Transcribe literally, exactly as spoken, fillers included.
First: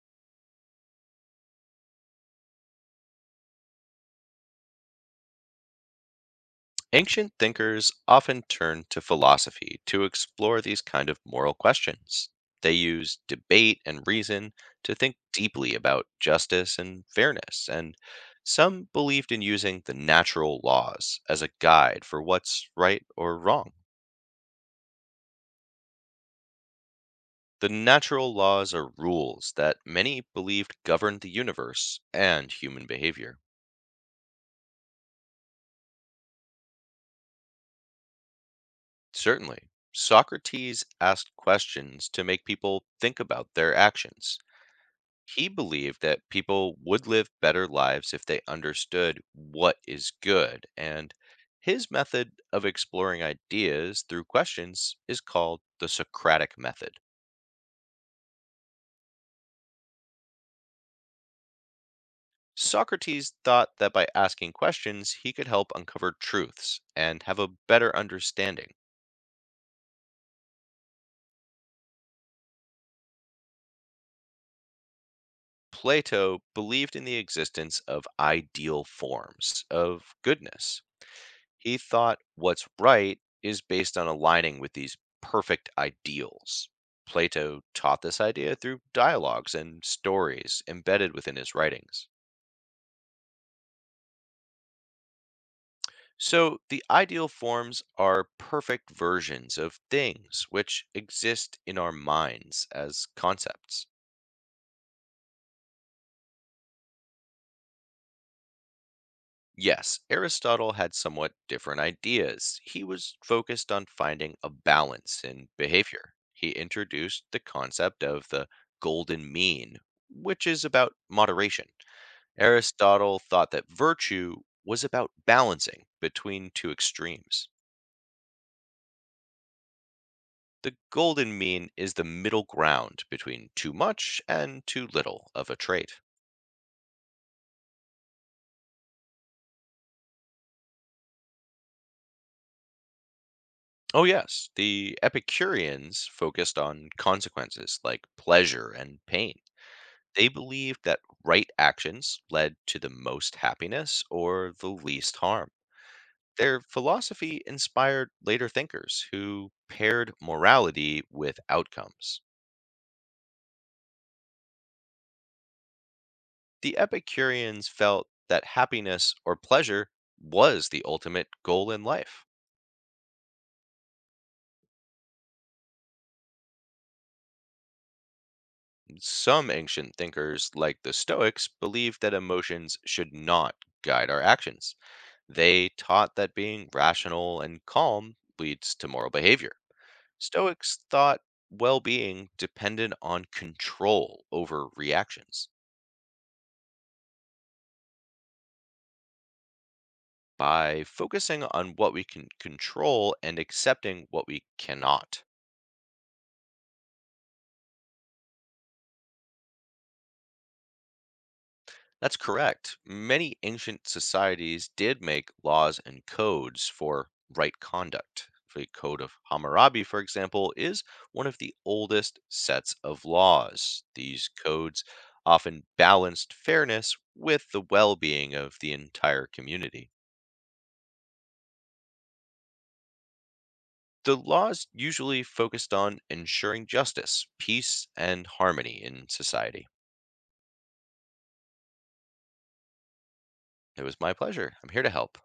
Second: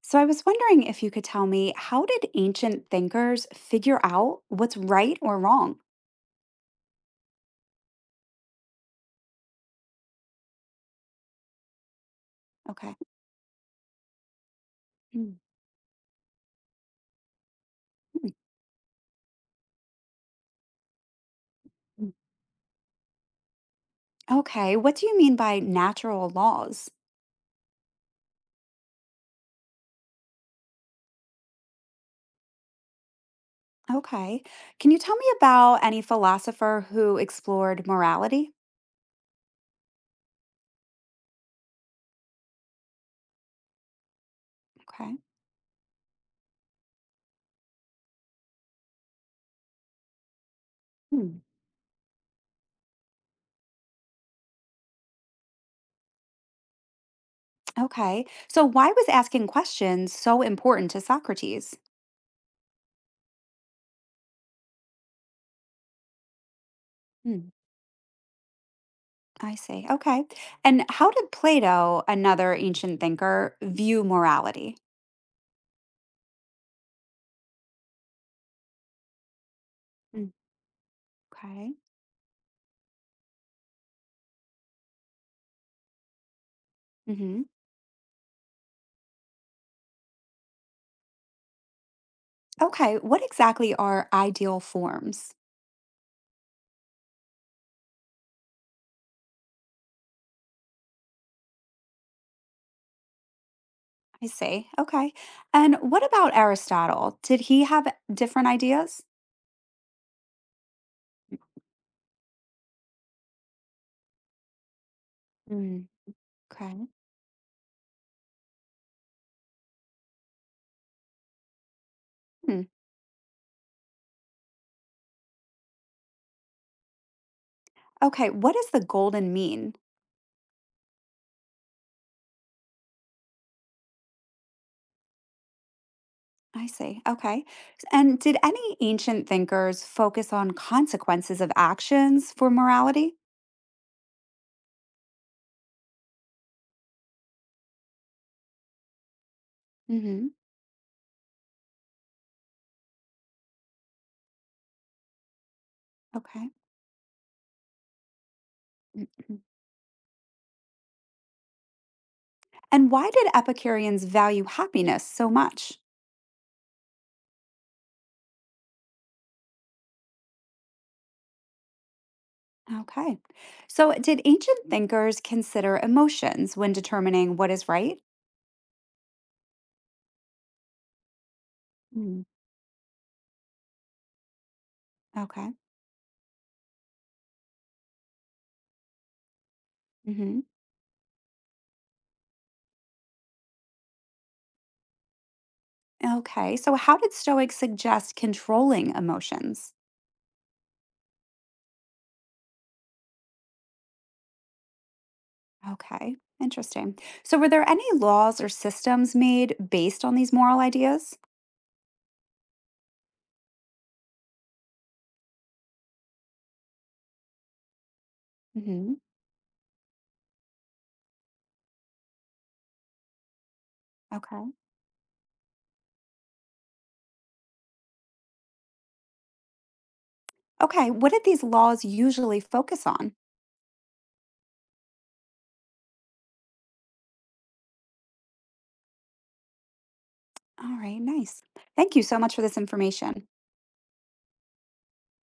So I was wondering if you could tell me how did ancient thinkers figure out what's right or wrong? Ancient thinkers often turned to philosophy to explore these kind of moral questions. They Okay. used debate and reason to think Mm, deeply about justice and fairness, and mm, some believed in using the natural laws as a guide mm. for what's right or wrong. Okay. What do you mean by natural laws? The natural laws are rules that many believed governed the universe and human behavior. Okay. Can you tell me about any philosopher who explored morality? Certainly, Socrates asked questions to make people think about their actions. Okay. He believed that people would live better lives if they understood what is good, and Mm, his method of exploring ideas through questions is called the Socratic method. okay. So why was asking questions so important to Socrates? Socrates thought that by asking questions, he could help uncover truths and have a Mm, better understanding. I see. Okay. And how did Plato, another ancient thinker, view morality? Plato believed in the existence of ideal forms of Mm, goodness. okay. He thought what's right is based on aligning with these perfect ideals. Mm-hmm. Plato taught this idea through dialogues and stories embedded within his writings. Okay, what exactly are ideal forms? So, the ideal forms are perfect versions of things which exist in our minds as concepts. I see. Okay. And what about Aristotle? Did he have different ideas? Yes, Aristotle had somewhat different ideas. He was focused on finding a balance in Mm, behavior. He okay. introduced the concept of the golden mean, which is about moderation. Hmm. Aristotle thought that virtue was about balancing between two extremes. Okay, what does the golden mean? The golden mean is the middle ground between too much and too little of a trait. I see. Okay. S- And did any ancient thinkers focus on consequences of actions for morality? Oh, yes, the Epicureans focused on consequences like pleasure and pain. They Hmm. believed that right actions led to the most happiness or the least harm. Okay. Their philosophy inspired later thinkers Mhm. who paired morality with outcomes. And why did Epicureans value happiness so much? The Epicureans felt that happiness or pleasure was the ultimate goal in life. Okay. So, did ancient thinkers consider emotions when determining what is right? Some ancient thinkers, like the Stoics, believed that emotions should not guide our actions. Okay. They taught that being rational and calm leads to moral behavior. Hmm. Stoics thought well being depended on control over reactions Okay. So, how did Stoics suggest controlling emotions? by focusing on what we can control and accepting what we cannot. Okay. Interesting. So, were there any laws or systems made based on these moral ideas? That's correct. Many ancient societies did make laws and codes for right conduct. The Hmm. Code of Hammurabi, for example, is one of the oldest sets of laws. These Okay. codes often balanced fairness with the well being of the entire community. Okay. What did these laws usually focus on? The laws usually focused on ensuring justice, peace, and harmony in society. All right. Nice. Thank you so much for this information. It was my pleasure. I'm here to help.